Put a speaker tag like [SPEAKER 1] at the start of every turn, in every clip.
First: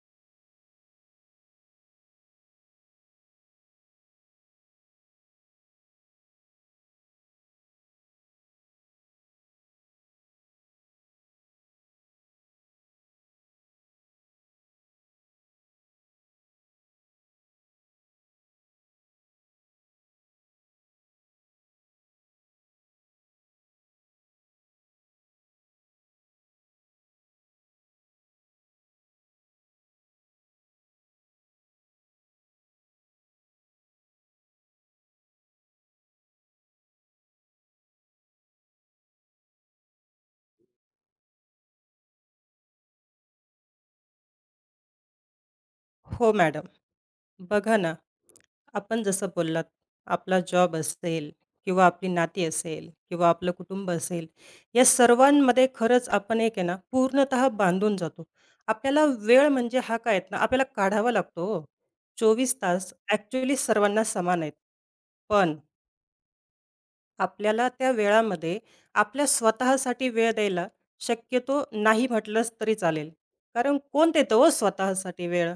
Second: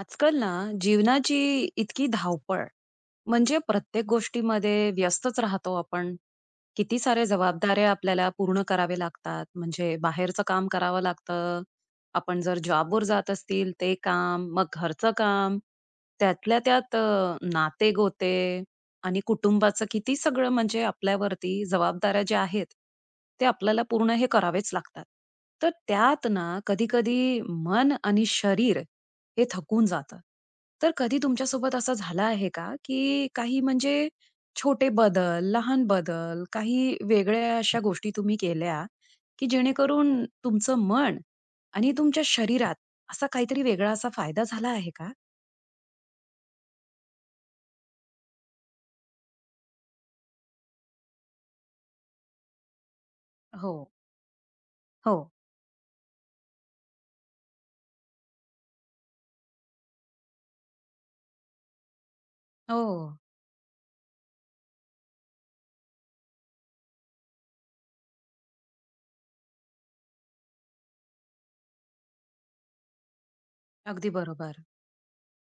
[SPEAKER 1] आजकाल ना जीवनाची इतकी धावपळ, म्हणजे प्रत्येक गोष्टीमध्ये व्यस्तच राहतो आपण. किती सारे जबाबदाऱ्या आपल्याला पूर्ण करावे लागतात. म्हणजे बाहेरचं काम करावं लागतं, आपण जर जॉबवर जात असतील ते काम, मग घरचं काम, त्यातल्या त्यात नाते गोते आणि कुटुंबाचं, किती सगळं म्हणजे आपल्यावरती जबाबदाऱ्या ज्या आहेत ते आपल्याला पूर्ण हे करावेच लागतात. तर त्यात ना कधी कधी मन आणि शरीर हे थकून जातं. तर कधी तुमच्यासोबत असं झालं आहे का, की काही म्हणजे छोटे बदल, लहान बदल, काही वेगळ्या अशा गोष्टी तुम्ही केल्या, की जेणेकरून तुमचं मन आणि तुमच्या शरीरात असा काहीतरी वेगळा असा फायदा झाला आहे का?
[SPEAKER 2] हो मॅडम. बघा ना, आपण जसं बोललात, आपला जॉब असेल किंवा आपली नाती असेल किंवा आपलं
[SPEAKER 1] हो.
[SPEAKER 2] कुटुंब असेल, या
[SPEAKER 1] हो.
[SPEAKER 2] सर्वांमध्ये खरंच आपण एक आहे ना, पूर्णतः बांधून जातो. आपल्याला वेळ म्हणजे हा काय आहेत ना, आपल्याला काढावा लागतो हो. 24
[SPEAKER 1] हो.
[SPEAKER 2] तास ॲक्चुअली सर्वांना समान आहेत. पण आपल्याला त्या वेळामध्ये आपल्या स्वतःसाठी वेळ द्यायला शक्यतो नाही म्हटलंच तरी चालेल. कारण कोण
[SPEAKER 1] अगदी
[SPEAKER 2] देतं हो
[SPEAKER 1] बरोबर.
[SPEAKER 2] स्वतःसाठी वेळ?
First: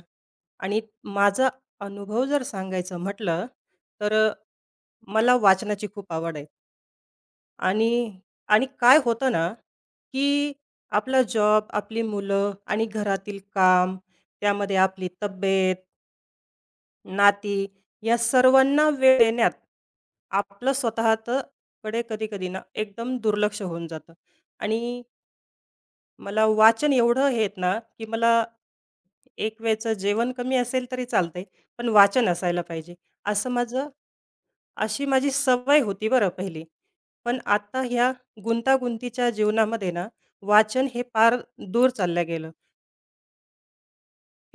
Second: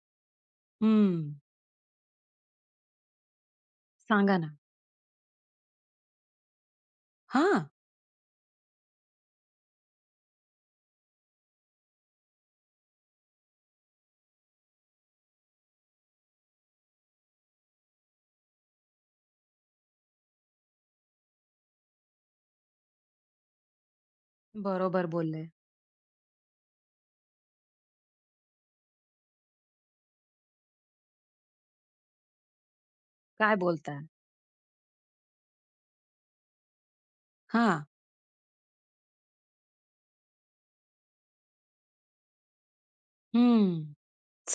[SPEAKER 2] आणि
[SPEAKER 1] हं.
[SPEAKER 2] माझा अनुभव जर सांगायचं म्हटलं, तर
[SPEAKER 1] सांगा ना.
[SPEAKER 2] मला वाचनाची खूप आवड आहे.
[SPEAKER 1] हां.
[SPEAKER 2] आणि आणि काय होतं ना, की आपला जॉब, आपली मुलं आणि घरातील काम, त्यामध्ये आपली तब्येत नाती या सर्वांना वेळ देण्यात आपलं स्वतःचं कडे कधी-कधी ना एकदम दुर्लक्ष होऊन जातं आणि
[SPEAKER 1] बरोबर बोलले.
[SPEAKER 2] मला वाचन एवढं हे आहेत ना, की मला एक वेळचं जेवण कमी असेल तरी चालतंय, पण वाचन असायला पाहिजे. असं
[SPEAKER 1] काय
[SPEAKER 2] माझं
[SPEAKER 1] बोलताय?
[SPEAKER 2] अशी माझी सवय होती बरं पहिली. पण आता
[SPEAKER 1] हां.
[SPEAKER 2] ह्या गुंतागुंतीच्या जीवनामध्ये ना वाचन हे फार दूर चाललं गेलं.
[SPEAKER 1] हं.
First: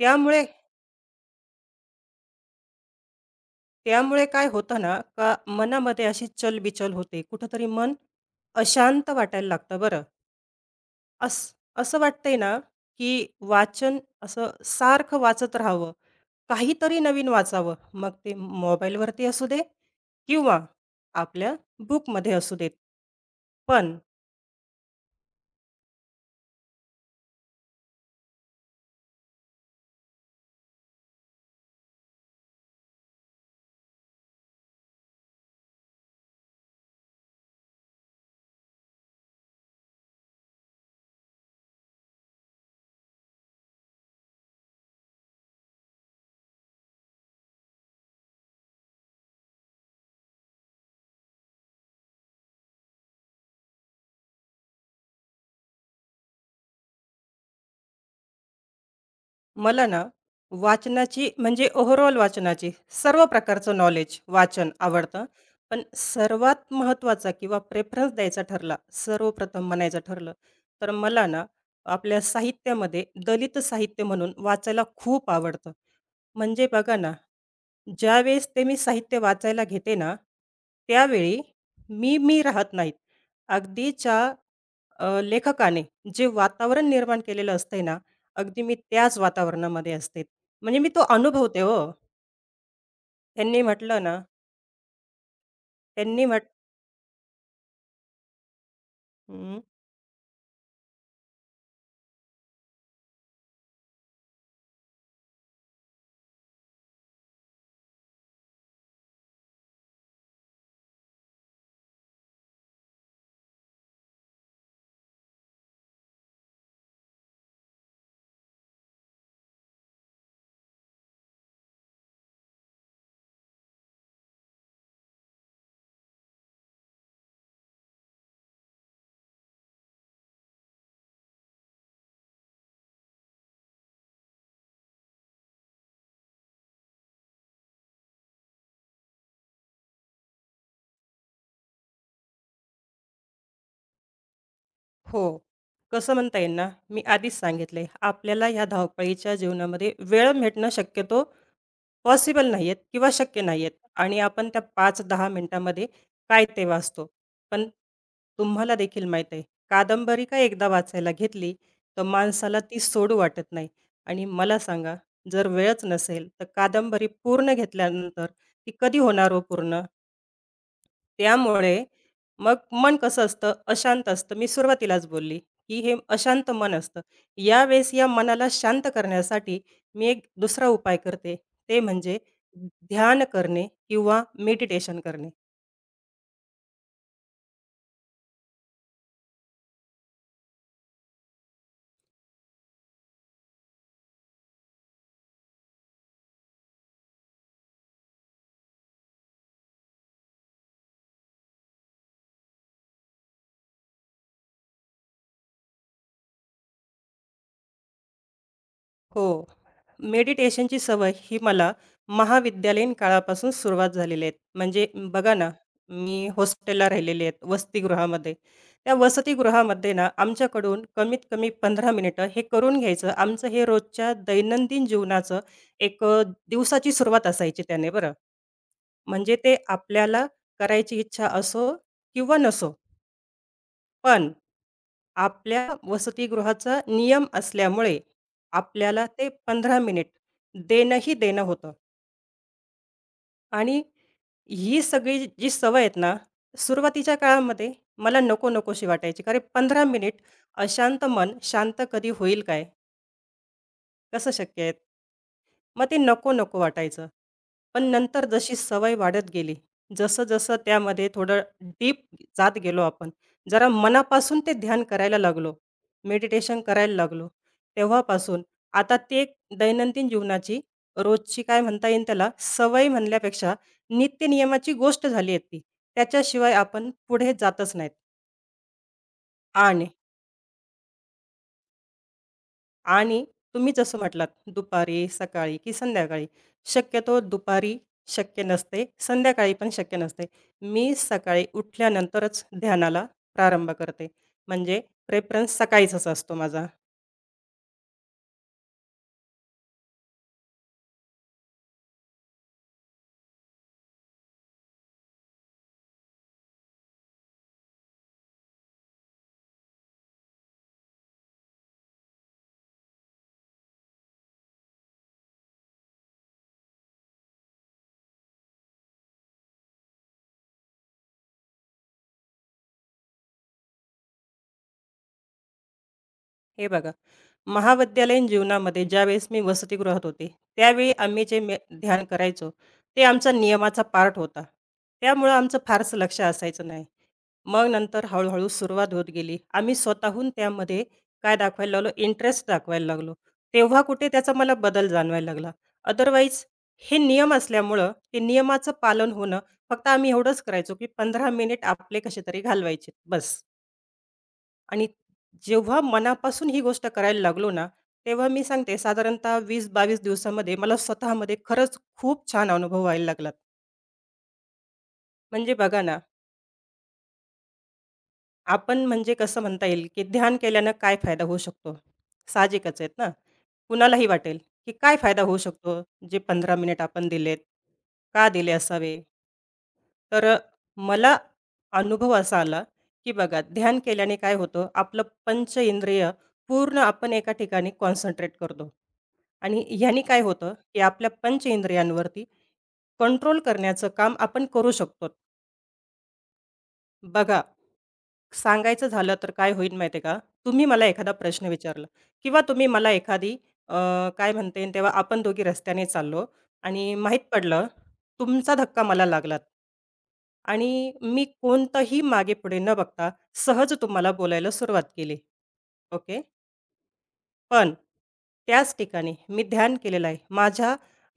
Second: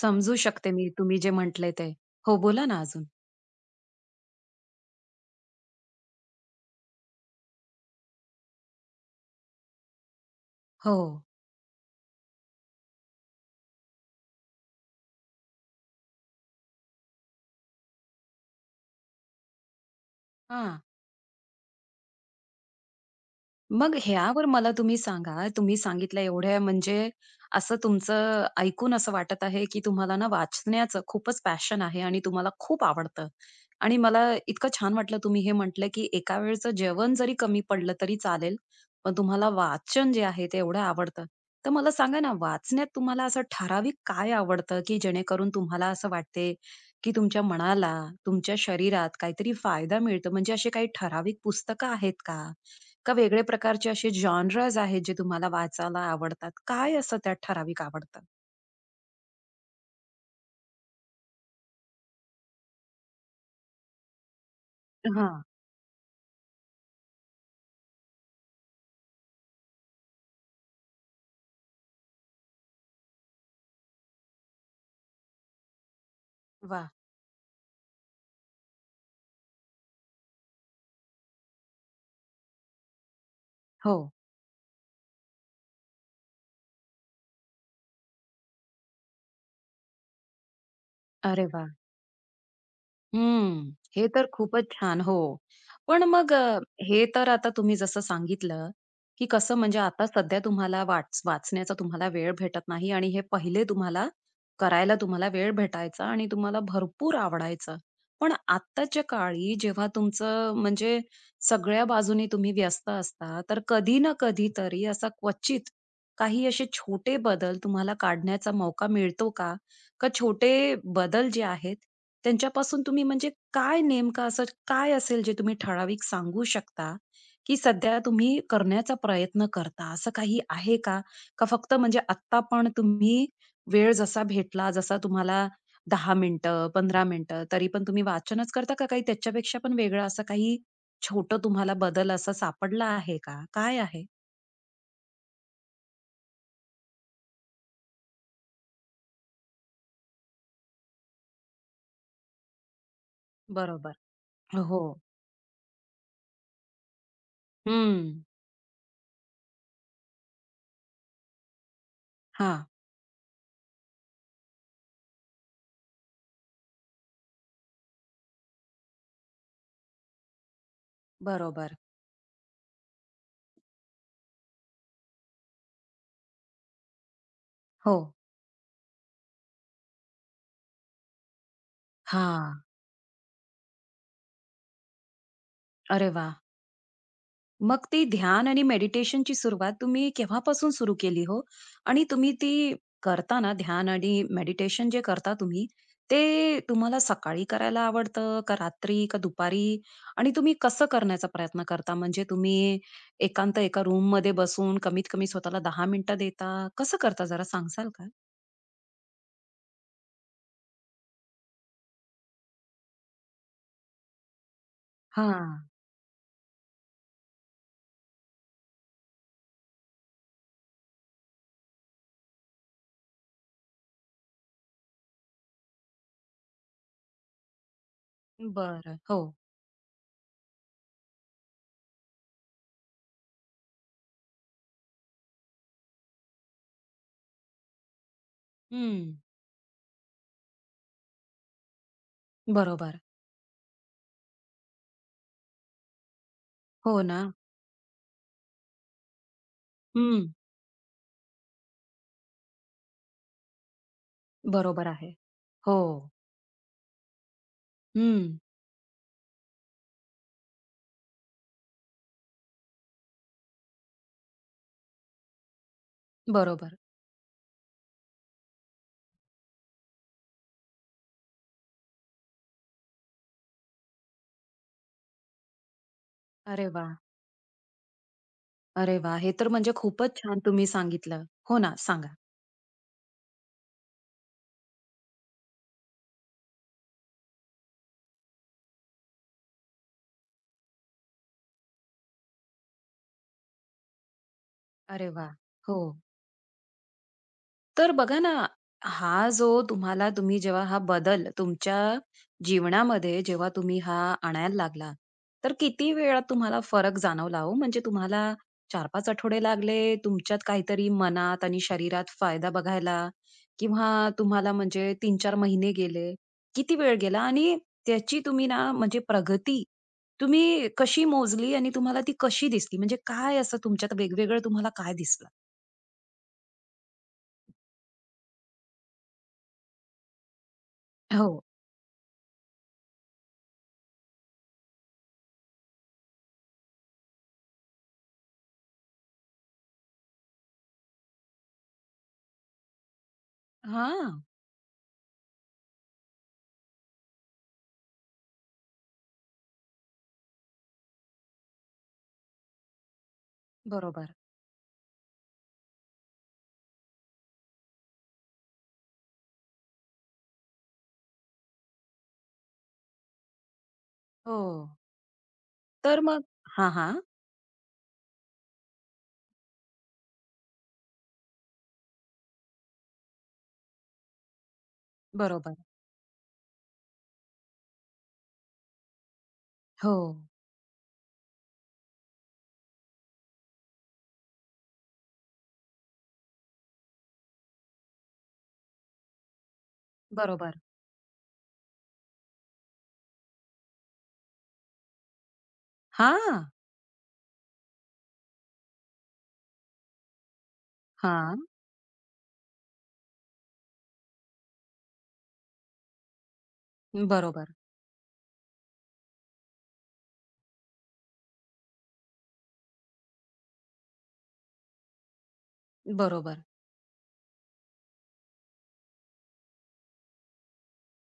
[SPEAKER 1] समजू शकते मी तुम्ही जे म्हटले ते. हो, बोला ना अजून.
[SPEAKER 2] त्यामुळे काय होतं ना, का मनामध्ये अशी चलबिचल होते. कुठेतरी मन अशांत वाटायला लागतं बरं.
[SPEAKER 1] हो.
[SPEAKER 2] अस असं वाटतंय ना, की वाचन असं सारखं वाचत राहावं. काहीतरी नवीन वाचावं. मग ते मोबाईलवरती असू दे किंवा
[SPEAKER 1] हां.
[SPEAKER 2] आपल्या बुकमध्ये असू देत.
[SPEAKER 1] मग
[SPEAKER 2] पण
[SPEAKER 1] ह्यावर मला तुम्ही सांगा, तुम्ही सांगितलं एवढ्या म्हणजे, असं तुमचं ऐकून असं वाटत आहे, की तुम्हाला ना वाचण्याचं खूपच पॅशन आहे आणि तुम्हाला खूप आवडतं. आणि मला इतकं छान वाटलं तुम्ही हे म्हटलं, की एका वेळचं जेवण जरी कमी पडलं तरी चालेल, पण तुम्हाला वाचन जे आहे ते एवढं आवडतं. तर मला सांगा ना, वाचण्यात तुम्हाला असं ठराविक काय आवडतं, की जेणेकरून तुम्हाला असं वाटते, की तुमच्या मनाला, तुमच्या शरीरात काहीतरी फायदा मिळतो? म्हणजे असे काही ठराविक पुस्तकं आहेत का? का वेगळे प्रकारचे असे जॉनराज आहेत जे तुम्हाला वाचायला आवडतात? काय असं त्यात ठराविक आवडतं?
[SPEAKER 2] मला ना वाचनाची म्हणजे ओव्हरऑल वाचनाची सर्व प्रकारचं नॉलेज, वाचन आवडतं.
[SPEAKER 1] हां.
[SPEAKER 2] पण सर्वात महत्त्वाचा किंवा प्रेफरन्स द्यायचा ठरला, सर्वप्रथम म्हणायचं ठरलं, तर मला ना आपल्या साहित्यामध्ये दलित साहित्य म्हणून वाचायला खूप आवडतं. म्हणजे
[SPEAKER 1] वाह!
[SPEAKER 2] बघा ना, ज्यावेळेस ते मी साहित्य वाचायला घेते ना, त्यावेळी मी राहत नाहीत.
[SPEAKER 1] हो.
[SPEAKER 2] अगदीच्या लेखकाने जे वातावरण निर्माण केलेलं असतंय ना, अगदी मी त्याच वातावरणामध्ये असते. म्हणजे मी तो
[SPEAKER 1] अरे
[SPEAKER 2] अनुभवते
[SPEAKER 1] वाह!
[SPEAKER 2] हो. त्यांनी
[SPEAKER 1] हम्म.
[SPEAKER 2] म्हटलं
[SPEAKER 1] हे
[SPEAKER 2] ना,
[SPEAKER 1] तर खूपच छान. हो. पण
[SPEAKER 2] त्यांनी
[SPEAKER 1] मग
[SPEAKER 2] म्हट
[SPEAKER 1] हे तर आता तुम्ही जसं सांगितलं, की कसं
[SPEAKER 2] हं,
[SPEAKER 1] म्हणजे आता सध्या तुम्हाला वाचण्याचा तुम्हाला वेळ भेटत नाही आणि हे पहिले तुम्हाला करायला तुम्हाला वेळ भेटायचा आणि तुम्हाला भरपूर आवडायचं. पण आत्ताच्या काळी जेव्हा तुमचं म्हणजे सगळ्या बाजूनी तुम्ही व्यस्त असता, तर कधी ना कधीतरी असा क्वचित काही असे छोटे बदल तुम्हाला काढण्याचा मौका मिळतो का? का छोटे बदल जे आहेत त्यांच्यापासून तुम्ही म्हणजे काय नेमकं असं काय असेल जे तुम्ही ठराविक सांगू शकता की सध्या तुम्ही करण्याचा प्रयत्न करता असं काही आहे का? का फक्त म्हणजे आत्ता पण तुम्ही वेळ जसा भेटला जसा तुम्हाला 10 मिनिटं, 15 मिनिटं तरी पण तुम्ही वाचनच करता का काही त्याच्यापेक्षा पण वेगळं असं काही छोटं तुम्हाला बदल असा सापडला आहे का? काय आहे?
[SPEAKER 2] हो. कसं म्हणता येईल ना, मी आधीच सांगितलंय, आपल्याला ह्या धावपळीच्या जीवनामध्ये वेळ भेटणं शक्यतो पॉसिबल नाहीयेत किंवा शक्य नाहीयेत
[SPEAKER 1] बरोबर.
[SPEAKER 2] आणि आपण त्या
[SPEAKER 1] हो.
[SPEAKER 2] 5-10 मिनिटामध्ये काय ते वाचतो. पण
[SPEAKER 1] हं.
[SPEAKER 2] तुम्हाला देखील माहीत आहे, कादंबरी का एकदा वाचायला घेतली, तर माणसाला
[SPEAKER 1] हां.
[SPEAKER 2] ती सोडू वाटत नाही आणि मला सांगा, जर वेळच नसेल, तर कादंबरी पूर्ण घेतल्यानंतर ती कधी होणार हो पूर्ण?
[SPEAKER 1] बरोबर.
[SPEAKER 2] त्यामुळे मग मन कसं असतं, अशांत असतं. मी सुरुवातीलाच बोलली, की हे अशांत मन असतं. यावेळेस
[SPEAKER 1] हो.
[SPEAKER 2] या मनाला शांत करण्यासाठी मी एक दुसरा उपाय करते. ते म्हणजे
[SPEAKER 1] हां.
[SPEAKER 2] ध्यान करणे किंवा मेडिटेशन करणे.
[SPEAKER 1] अरे वाह! मग ती ध्यान आणि मेडिटेशनची सुरुवात तुम्ही केव्हापासून सुरू केली हो? आणि तुम्ही ती करताना ध्यान आणि मेडिटेशन जे करता तुम्ही, ते तुम्हाला सकाळी करायला आवडतं का रात्री का दुपारी? आणि तुम्ही कसं करण्याचा प्रयत्न करता? म्हणजे तुम्ही एकांत एका रूममध्ये बसून कमीत कमी स्वतःला 10 मिनिटं देता? कसं करता जरा सांगाल का?
[SPEAKER 2] हो. मेडिटेशनची सवय ही मला महाविद्यालयीन काळापासून सुरुवात झालेली आहे. म्हणजे बघा ना,
[SPEAKER 1] हां.
[SPEAKER 2] मी हॉस्टेलला राहिलेली आहेत वसतिगृहामध्ये. त्या वसतिगृहामध्ये ना, आमच्याकडून कमीत कमी 15 मिनिटं हे करून घ्यायचं. आमचं हे रोजच्या दैनंदिन जीवनाचं एक दिवसाची सुरुवात असायची त्याने बरं.
[SPEAKER 1] बरं. हो.
[SPEAKER 2] म्हणजे ते आपल्याला करायची इच्छा असो किंवा नसो. पण आपल्या वसतिगृहाचा नियम असल्यामुळे आपल्याला
[SPEAKER 1] हं.
[SPEAKER 2] ते 15 मिनिट देणंही देणं होतं
[SPEAKER 1] बरोबर.
[SPEAKER 2] आणि ही सगळी जी सवय आहेत ना,
[SPEAKER 1] हो
[SPEAKER 2] सुरुवातीच्या
[SPEAKER 1] ना.
[SPEAKER 2] काळामध्ये मला नको-नकोशी वाटायची. कारण 15 मिनिट
[SPEAKER 1] हं.
[SPEAKER 2] अशांत मन शांत कधी होईल काय? कसं शक्य आहे?
[SPEAKER 1] बरोबर आहे. हो.
[SPEAKER 2] मग ते नको-नको वाटायचं. पण नंतर
[SPEAKER 1] हं.
[SPEAKER 2] जशी सवय वाढत गेली, जसं-जसं त्यामध्ये थोडं डीप जात गेलो आपण, जरा मनापासून ते ध्यान करायला लागलो, मेडिटेशन
[SPEAKER 1] बरोबर.
[SPEAKER 2] करायला लागलो, तेव्हापासून आता ते एक दैनंदिन जीवनाची रोजची काय म्हणता येईल त्याला, सवय म्हणल्यापेक्षा नित्यनियमाची गोष्ट झाली आहे ती. त्याच्याशिवाय
[SPEAKER 1] अरे
[SPEAKER 2] आपण
[SPEAKER 1] वाह!
[SPEAKER 2] पुढे जातच नाहीत
[SPEAKER 1] अरे वा, हे तर म्हणजे
[SPEAKER 2] आणि
[SPEAKER 1] खूपच छान तुम्ही सांगितलं. हो ना, सांगा.
[SPEAKER 2] आणि तुम्ही जसं म्हटलात, दुपारी, सकाळी की संध्याकाळी. शक्यतो दुपारी शक्य नसते, संध्याकाळी पण शक्य नसते. मी सकाळी उठल्यानंतरच ध्यानाला प्रारंभ करते. म्हणजे
[SPEAKER 1] अरे वा,
[SPEAKER 2] प्रेफरन्स
[SPEAKER 1] हो.
[SPEAKER 2] सकाळीचाच असतो माझा.
[SPEAKER 1] तर बघा ना, हा जो तुम्हाला तुम्ही जेव्हा हा बदल तुमच्या जीवनामध्ये जेव्हा तुम्ही हा आणायला लागला, तर किती वेळात तुम्हाला फरक जाणवला हो? म्हणजे तुम्हाला 4-5 आठवडे लागले तुमच्यात काहीतरी मनात आणि शरीरात फायदा बघायला? किंवा तुम्हाला म्हणजे 3-4 महिने गेले? किती वेळ गेला? आणि त्याची तुम्ही ना म्हणजे प्रगती तुम्ही कशी मोजली आणि तुम्हाला ती कशी दिसली? म्हणजे काय असं तुमच्यात वेगवेगळं तुम्हाला काय दिसलं?
[SPEAKER 2] हे बघा, महाविद्यालयीन जीवनामध्ये ज्यावेळेस मी वसतिगृहात होते, त्यावेळी आम्ही
[SPEAKER 1] हो.
[SPEAKER 2] जे मे ध्यान करायचो, ते आमचा नियमाचा पार्ट होता. त्यामुळं आमचं फारसं लक्ष असायचं नाही. मग नंतर हळू-हळू सुरुवात होत गेली. आम्ही स्वतःहून त्यामध्ये काय दाखवायला लागलो, इंटरेस्ट दाखवायला लागलो. तेव्हा कुठे
[SPEAKER 1] हां,
[SPEAKER 2] त्याचा मला बदल जाणवायला लागला. अदरवाईज हे नियम असल्यामुळं ते नियमाचं पालन होणं, फक्त आम्ही एवढंच करायचो, की 15 मिनिट आपले कसे तरी घालवायचे, बस.
[SPEAKER 1] बरोबर.
[SPEAKER 2] आणि जेव्हा मनापासून ही गोष्ट करायला लागलो ना, तेव्हा मी सांगते साधारणतः 20-22 दिवसामध्ये मला स्वतःमध्ये खरंच खूप छान अनुभव व्हायला लागलात.
[SPEAKER 1] हो.
[SPEAKER 2] म्हणजे बघा ना,
[SPEAKER 1] तर मग हां, हां.
[SPEAKER 2] आपण म्हणजे कसं म्हणता येईल, की ध्यान केल्यानं काय फायदा होऊ शकतो? साहजिकच आहेत ना. कुणालाही वाटेल, की काय फायदा होऊ
[SPEAKER 1] बरोबर.
[SPEAKER 2] शकतो, जे 15 मिनिट आपण दिलेत, का दिले असावे?
[SPEAKER 1] हो.
[SPEAKER 2] तर मला अनुभव असा आला, की बघा ध्यान केल्याने काय होतं, आपलं पंच इंद्रिय पूर्ण आपण एका ठिकाणी कॉन्सन्ट्रेट करतो. आणि ह्यानी काय होतं,
[SPEAKER 1] बरोबर.
[SPEAKER 2] की आपल्या पंचेंद्रियांवरती कंट्रोल करण्याचं काम आपण करू शकतो.
[SPEAKER 1] हां.
[SPEAKER 2] बघा, सांगायचं झालं तर काय होईल माहिती आहे का? तुम्ही मला एखादा
[SPEAKER 1] हां.
[SPEAKER 2] प्रश्न विचारला किंवा तुम्ही मला एखादी अ, काय म्हणता येईल तेव्हा आपण दोघी रस्त्याने चाललो आणि माहीत
[SPEAKER 1] बरोबर.
[SPEAKER 2] पडलं तुमचा धक्का मला लागलात. आणि मी कोणतंही मागे पुढे न बघता सहज तुम्हाला बोलायला सुरुवात केली. ओके?
[SPEAKER 1] बरोबर.
[SPEAKER 2] पण त्याच ठिकाणी मी ध्यान केलेलं आहे. माझ्या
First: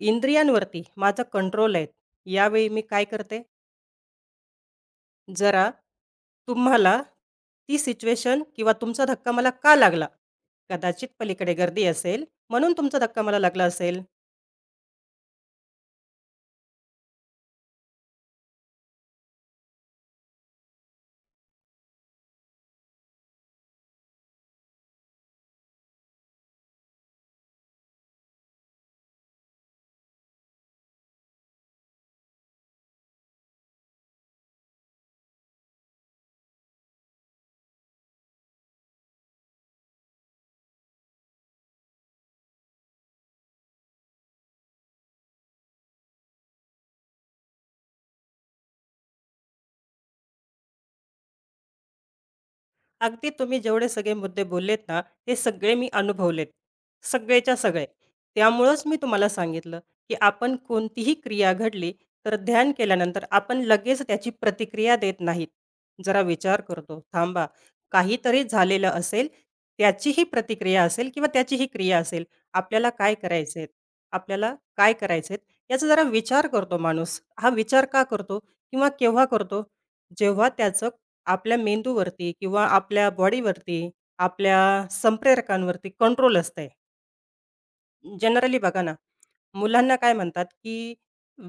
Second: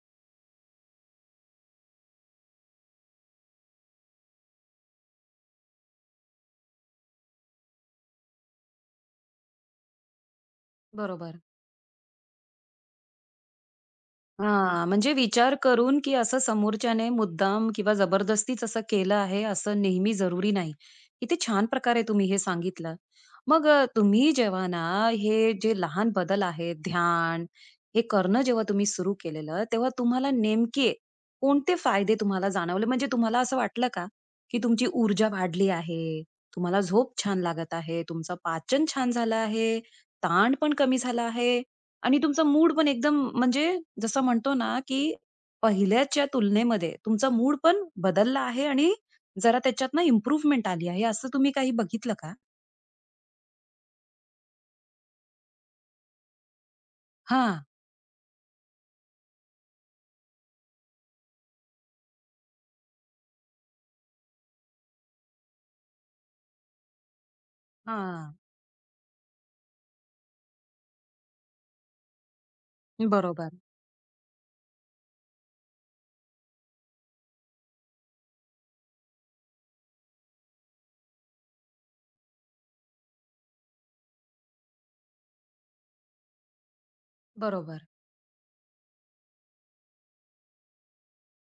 [SPEAKER 2] इंद्रियांवरती माझा कंट्रोल आहे. यावेळी मी काय करते, जरा तुम्हाला ती सिच्युएशन किंवा तुमचा धक्का मला का लागला? कदाचित
[SPEAKER 1] बरोबर.
[SPEAKER 2] पलीकडे गर्दी असेल, म्हणून तुमचा धक्का मला लागला असेल.
[SPEAKER 1] हां, म्हणजे विचार करून, की असं समोरच्याने मुद्दाम किंवा जबरदस्तीच असं केलं आहे, असं नेहमी जरुरी नाही. किती छान प्रकारे तुम्ही हे सांगितलं. मग तुम्ही जेव्हा ना, हे जे लहान बदल आहेत, ध्यान हे करणं जेव्हा तुम्ही सुरू केलेलं, तेव्हा तुम्हाला नेमके कोणते फायदे तुम्हाला जाणवले? म्हणजे तुम्हाला असं वाटलं का, की तुमची ऊर्जा वाढली आहे, तुम्हाला झोप छान लागत आहे, तुमचं पाचन छान झालं आहे, ताण पण कमी झाला आहे आणि तुमचा मूड पण एकदम म्हणजे जसं म्हणतो ना, की पहिल्याच्या तुलनेमध्ये तुमचा मूड पण बदलला आहे आणि जरा त्याच्यातनं इम्प्रूव्हमेंट आली आहे, असं तुम्ही काही बघितलं का?
[SPEAKER 2] अगदी तुम्ही जेवढे सगळे मुद्दे बोललेत ना, ते सगळे मी अनुभवलेत. सगळेच्या
[SPEAKER 1] हां,
[SPEAKER 2] सगळे. त्यामुळंच मी तुम्हाला सांगितलं, की आपण कोणतीही क्रिया घडली, तर ध्यान केल्यानंतर आपण लगेच त्याची प्रतिक्रिया देत नाहीत. जरा विचार करतो, थांबा,
[SPEAKER 1] हां.
[SPEAKER 2] काहीतरी झालेलं असेल, त्याचीही प्रतिक्रिया असेल किंवा त्याचीही क्रिया असेल. आपल्याला काय
[SPEAKER 1] बरोबर,
[SPEAKER 2] करायचे आपल्याला काय करायचे याचा जरा विचार करतो माणूस. हा विचार का करतो किंवा केव्हा करतो? जेव्हा त्याचं आपल्या मेंदूवरती किंवा आपल्या बॉडीवरती, आपल्या संप्रेरकांवरती कंट्रोल असते.
[SPEAKER 1] बरोबर.
[SPEAKER 2] जनरली बघा ना, मुलांना काय म्हणतात, की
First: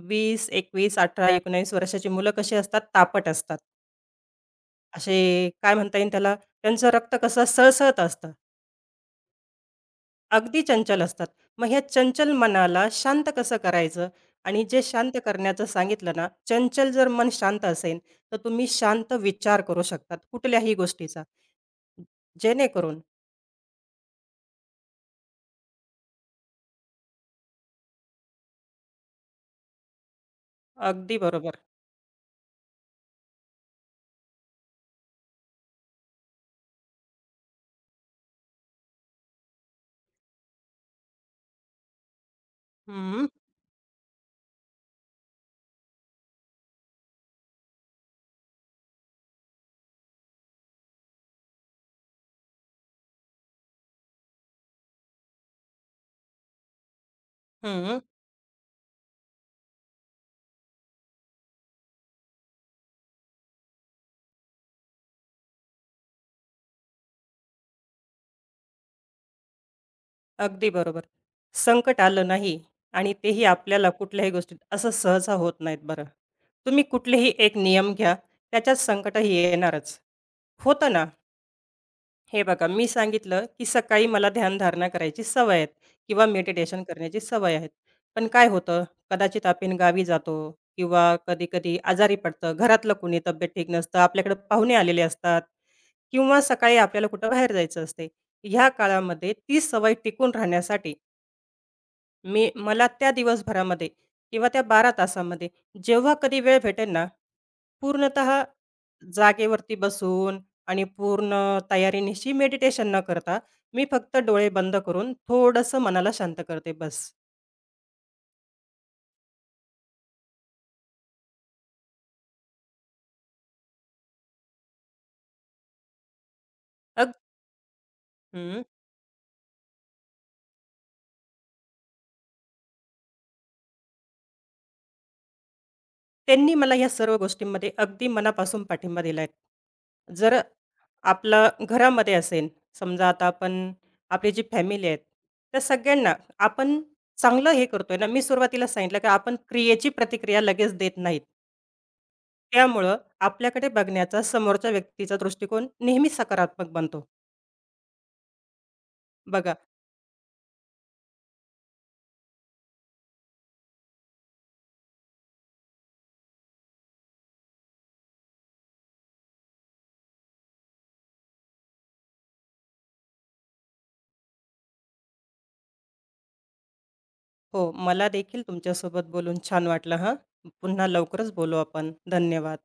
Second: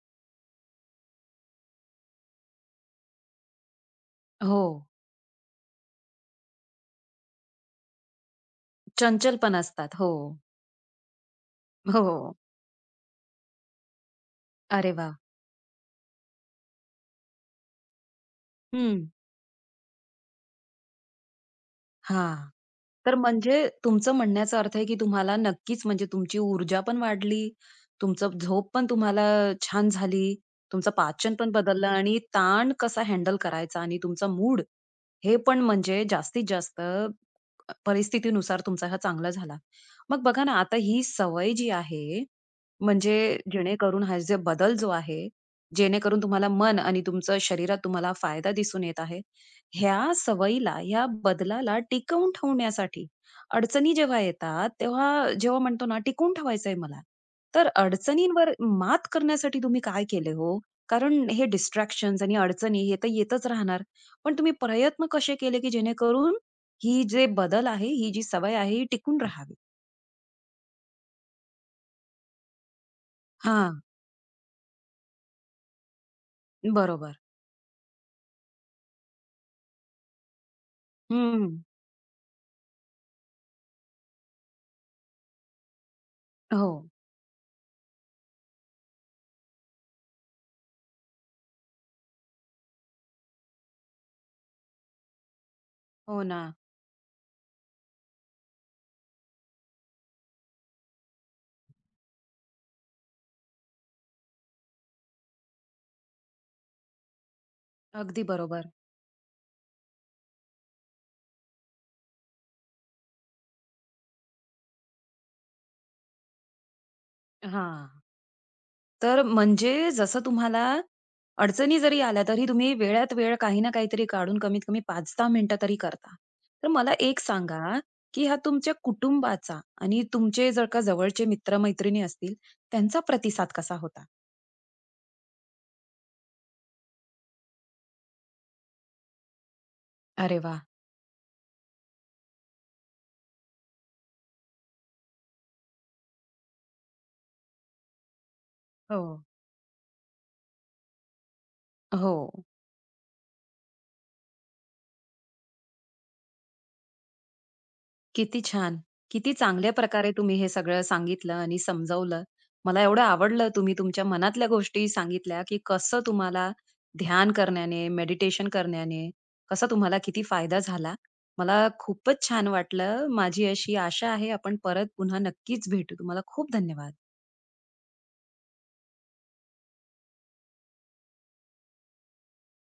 [SPEAKER 2] 20, 21, 18, 19 वर्षाची मुलं कशी असतात? तापट असतात.
[SPEAKER 1] हो.
[SPEAKER 2] असे काय म्हणता येईल त्याला? त्यांचं रक्त कसं सळसळत असतं.
[SPEAKER 1] चंचल पण असतात. हो.
[SPEAKER 2] अगदी चंचल असतात. मग ह्या चंचल
[SPEAKER 1] हो.
[SPEAKER 2] मनाला शांत कसं करायचं? आणि जे
[SPEAKER 1] अरे
[SPEAKER 2] शांत
[SPEAKER 1] वाह!
[SPEAKER 2] करण्याचं सांगितलं ना, चंचल जर मन शांत असेल, तर तुम्ही
[SPEAKER 1] हं.
[SPEAKER 2] शांत विचार करू शकतात कुठल्याही गोष्टीचा.
[SPEAKER 1] हा,
[SPEAKER 2] जेणेकरून
[SPEAKER 1] तर म्हणजे तुमचं म्हणण्याचा अर्थ आहे, की तुम्हाला नक्कीच म्हणजे तुमची ऊर्जा पण वाढली, तुमचं झोप पण तुम्हाला छान झाली, तुमचं
[SPEAKER 2] अगदी
[SPEAKER 1] पाचन पण
[SPEAKER 2] बरोबर.
[SPEAKER 1] बदललं आणि ताण कसा हँडल करायचा आणि तुमचा मूड हे पण म्हणजे जास्तीत जास्त परिस्थितीनुसार तुमचा हा चांगला झाला. मग बघा ना, आता ही सवय जी आहे, म्हणजे
[SPEAKER 2] हं,
[SPEAKER 1] जेणेकरून हा जे बदल जो आहे जेणेकरून तुम्हाला मन आणि तुमचं शरीरात तुम्हाला फायदा दिसून येत आहे. ह्या सवयीला, ह्या बदलाला टिकवून ठेवण्यासाठी अडचणी जेव्हा येतात, तेव्हा जेव्हा म्हणतो ना, टिकवून ठेवायचंय मला. तर
[SPEAKER 2] हं.
[SPEAKER 1] अडचणींवर मात करण्यासाठी तुम्ही काय केले हो? कारण हे डिस्ट्रॅक्शन्स आणि अडचणी हे तर येतच राहणार. पण तुम्ही प्रयत्न कसे केले, की जेणेकरून ही जे बदल आहे, ही जी सवय आहे, ही टिकून राहावी?
[SPEAKER 2] अगदी बरोबर. संकट आलं नाही आणि तेही
[SPEAKER 1] हां,
[SPEAKER 2] आपल्याला कुठल्याही गोष्टीत असं सहसा होत नाहीत बरं. तुम्ही
[SPEAKER 1] बरोबर.
[SPEAKER 2] कुठलेही एक नियम घ्या, त्याच्यात संकटही येणारच. होतं ना
[SPEAKER 1] हं.
[SPEAKER 2] हे बघा, मी सांगितलं, की सकाळी मला ध्यानधारणा करायची सवय आहे किंवा
[SPEAKER 1] हो.
[SPEAKER 2] मेडिटेशन करण्याची सवय आहे. पण काय होतं, कदाचित आपण गावी जातो किंवा कधी-कधी आजारी पडतं, घरातलं कोणी तब्येत ठीक नसतं, आपल्याकडे पाहुणे आलेले असतात
[SPEAKER 1] हो
[SPEAKER 2] किंवा
[SPEAKER 1] ना.
[SPEAKER 2] सकाळी आपल्याला कुठं बाहेर जायचं असते. ह्या काळामध्ये ती सवय टिकून राहण्यासाठी मी मला त्या दिवसभरामध्ये किंवा त्या 12 तासामध्ये जेव्हा कधी वेळ भेटेल ना,
[SPEAKER 1] अगदी
[SPEAKER 2] पूर्णतः
[SPEAKER 1] बरोबर.
[SPEAKER 2] जागेवरती बसून आणि पूर्ण तयारीनिशी मेडिटेशन न करता, मी फक्त डोळे बंद करून थोडंसं मनाला शांत करते बस.
[SPEAKER 1] हां. तर म्हणजे जसं तुम्हाला अडचणी जरी आल्या, तरी तुम्ही वेळात वेळ काही ना काहीतरी काढून कमीत कमी 5-10 मिनिटं तरी करता. तर मला
[SPEAKER 2] अग
[SPEAKER 1] एक सांगा, की हा
[SPEAKER 2] हं.
[SPEAKER 1] तुमच्या कुटुंबाचा आणि तुमचे जर का जवळचे मित्र-मैत्रिणी असतील, त्यांचा प्रतिसाद कसा होता?
[SPEAKER 2] त्यांनी मला या सर्व गोष्टींमध्ये अगदी मनापासून पाठिंबा दिलाय. जर
[SPEAKER 1] अरे वाह!
[SPEAKER 2] आपलं घरामध्ये असेल, समजा आता आपण आपली जी फॅमिली आहेत, त्या सगळ्यांना आपण चांगलं हे करतोय ना. मी सुरुवातीलाच सांगितलं, की
[SPEAKER 1] हो.
[SPEAKER 2] आपण क्रियेची प्रतिक्रिया लगेच देत नाहीत.
[SPEAKER 1] हो.
[SPEAKER 2] त्यामुळं आपल्याकडे बघण्याचा समोरच्या व्यक्तीचा दृष्टिकोन नेहमी सकारात्मक बनतो.
[SPEAKER 1] किती छान! किती
[SPEAKER 2] बघा
[SPEAKER 1] चांगल्या प्रकारे तुम्ही हे सगळं सांगितलं आणि समजावलं. मला एवढं आवडलं तुम्ही तुमच्या मनातल्या गोष्टी सांगितल्या, की कसं तुम्हाला ध्यान करण्याने, मेडिटेशन करण्याने कसा तुम्हाला किती फायदा झाला. मला खूपच छान वाटलं. माझी अशी आशा आहे आपण परत पुन्हा नक्कीच भेटू. तुम्हाला खूप धन्यवाद.
[SPEAKER 2] हो, मला देखील तुमच्यासोबत बोलून छान वाटलं हां. पुन्हा लवकरच बोलू आपण. धन्यवाद.